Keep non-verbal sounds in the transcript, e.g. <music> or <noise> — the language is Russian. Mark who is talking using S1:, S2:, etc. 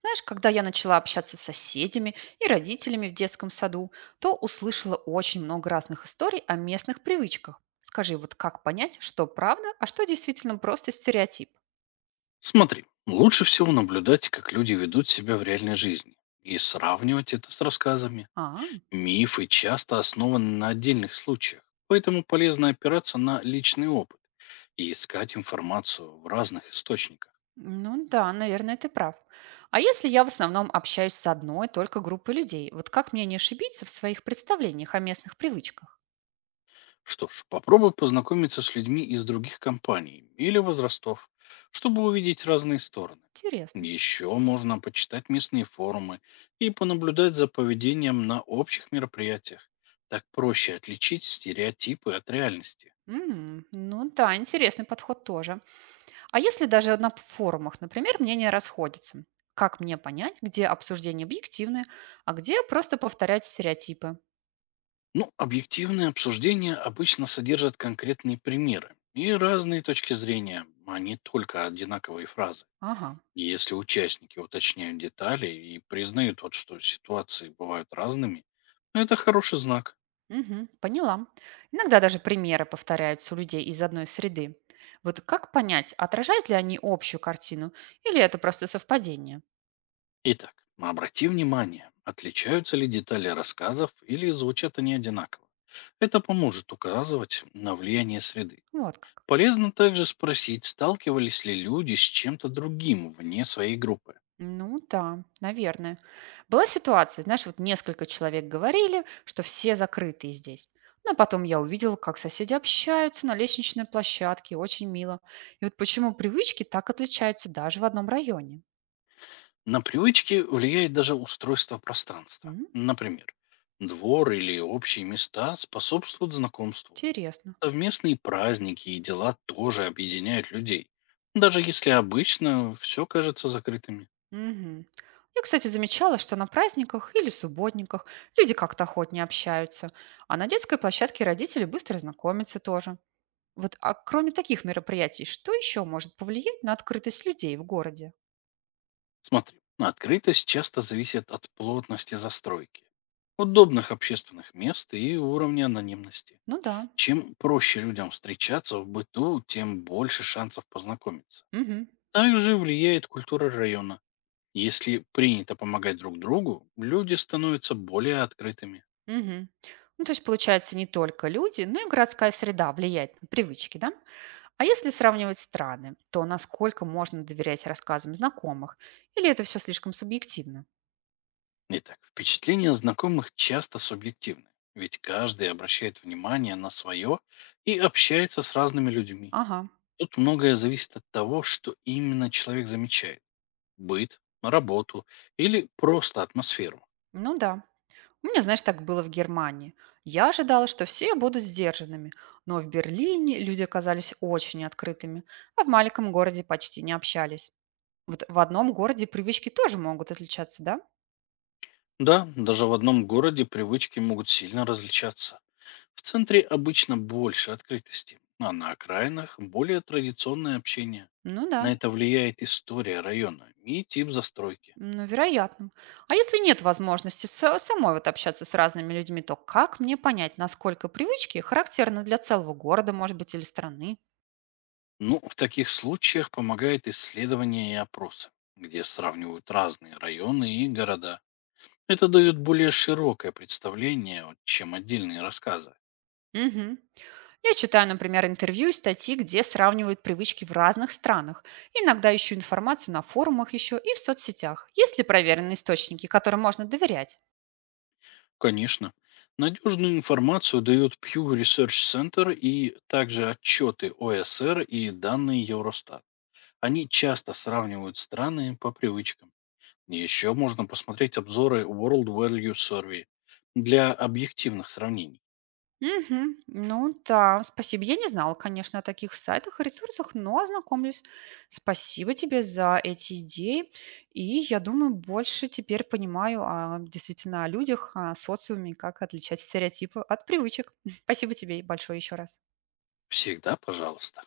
S1: Знаешь, когда я начала общаться с соседями и родителями в детском саду, то услышала очень много разных историй о местных привычках. Скажи, вот как понять, что правда, а что действительно просто стереотип?
S2: Смотри, лучше всего наблюдать, как люди ведут себя в реальной жизни, и сравнивать это с рассказами.
S1: А,
S2: Мифы часто основаны на отдельных случаях, поэтому полезно опираться на личный опыт и искать информацию в разных источниках.
S1: ну да, наверное, ты прав. А если я в основном общаюсь с одной только группой людей, вот как мне не ошибиться в своих представлениях о местных привычках?
S2: Что ж, попробуй познакомиться с людьми из других компаний или возрастов, чтобы увидеть разные стороны.
S1: Интересно.
S2: Еще можно почитать местные форумы и понаблюдать за поведением на общих мероприятиях. Так проще отличить стереотипы от реальности.
S1: М, ну да, интересный подход тоже. А если даже на форумах, например, мнения расходятся? Как мне понять, где обсуждение объективное, а где просто повторяют стереотипы?
S2: Ну, объективные обсуждения обычно содержат конкретные примеры и разные точки зрения, а не только одинаковые фразы.
S1: Ага,
S2: Если участники уточняют детали и признают, вот, что ситуации бывают разными, это хороший знак.
S1: мгм, поняла. Иногда даже примеры повторяются у людей из одной среды. Вот как понять, отражают ли они общую картину или это просто совпадение?
S2: Итак, обрати внимание, отличаются ли детали рассказов или звучат они одинаково. Это поможет указывать на влияние среды.
S1: Вот как.
S2: Полезно также спросить, сталкивались ли люди с чем-то другим вне своей группы.
S1: Ну да, наверное. Была ситуация, знаешь, вот несколько человек говорили, что все закрытые здесь. Ну, а потом я увидела, как соседи общаются на лестничной площадке, очень мило. И вот почему привычки так отличаются даже в одном районе.
S2: На привычки влияет даже устройство пространства.
S1: М,
S2: Например, двор или общие места способствуют знакомству.
S1: интересно.
S2: Совместные праздники и дела тоже объединяют людей. Даже если обычно все кажется закрытыми.
S1: Мгм. Я, кстати, замечала, что на праздниках или субботниках люди как-то охотнее общаются, а на детской площадке родители быстро знакомятся тоже. Вот, а кроме таких мероприятий, что еще может повлиять на открытость людей в городе?
S2: Смотри, открытость часто зависит от плотности застройки, удобных общественных мест и уровня анонимности.
S1: Ну да.
S2: Чем проще людям встречаться в быту, тем больше шансов познакомиться.
S1: Мгм.
S2: Также влияет культура района. Если принято помогать друг другу, люди становятся более открытыми.
S1: Мгм. Ну, то есть, получается, не только люди, но и городская среда влияет на привычки, да? А если сравнивать страны, то насколько можно доверять рассказам знакомых? Или это все слишком субъективно?
S2: Итак, впечатления знакомых часто субъективны, ведь каждый обращает внимание на свое и общается с разными людьми.
S1: Ага,
S2: Тут многое зависит от того, что именно человек замечает. Быт, работу или просто атмосферу.
S1: ну да. У меня, знаешь, так было в Германии. Я ожидала, что все будут сдержанными, но в Берлине люди оказались очень открытыми, а в маленьком городе почти не общались. Вот в одном городе привычки тоже могут отличаться, да?
S2: Да, даже в одном городе привычки могут сильно различаться. В центре обычно больше открытости, а на окраинах более традиционное общение.
S1: Ну да.
S2: На это влияет история района и тип застройки.
S1: Ну, вероятно. А если нет возможности самой вот общаться с разными людьми, то как мне понять, насколько привычки характерны для целого города, может быть, или страны?
S2: Ну, в таких случаях помогает исследование и опросы, где сравнивают разные районы и города. Это дает более широкое представление, вот, чем отдельные рассказы.
S1: Мгм. Я читаю, например, интервью и статьи, где сравнивают привычки в разных странах. Иногда ищу информацию на форумах еще и в соцсетях. Есть ли проверенные источники, которым можно доверять?
S2: Конечно, надежную информацию дают Pew Research Center и также отчеты ОСР и данные Евростат. Они часто сравнивают страны по привычкам. Еще можно посмотреть обзоры World Value Survey для объективных сравнений.
S1: Мгм. Ну да, спасибо. Я не знала, конечно, о таких сайтах и ресурсах, но ознакомлюсь. Спасибо тебе за эти идеи. И я думаю, больше теперь понимаю а, действительно о людях, о социуме, как отличать стереотипы от привычек. <laughs> Спасибо тебе большое еще раз.
S2: Всегда, пожалуйста.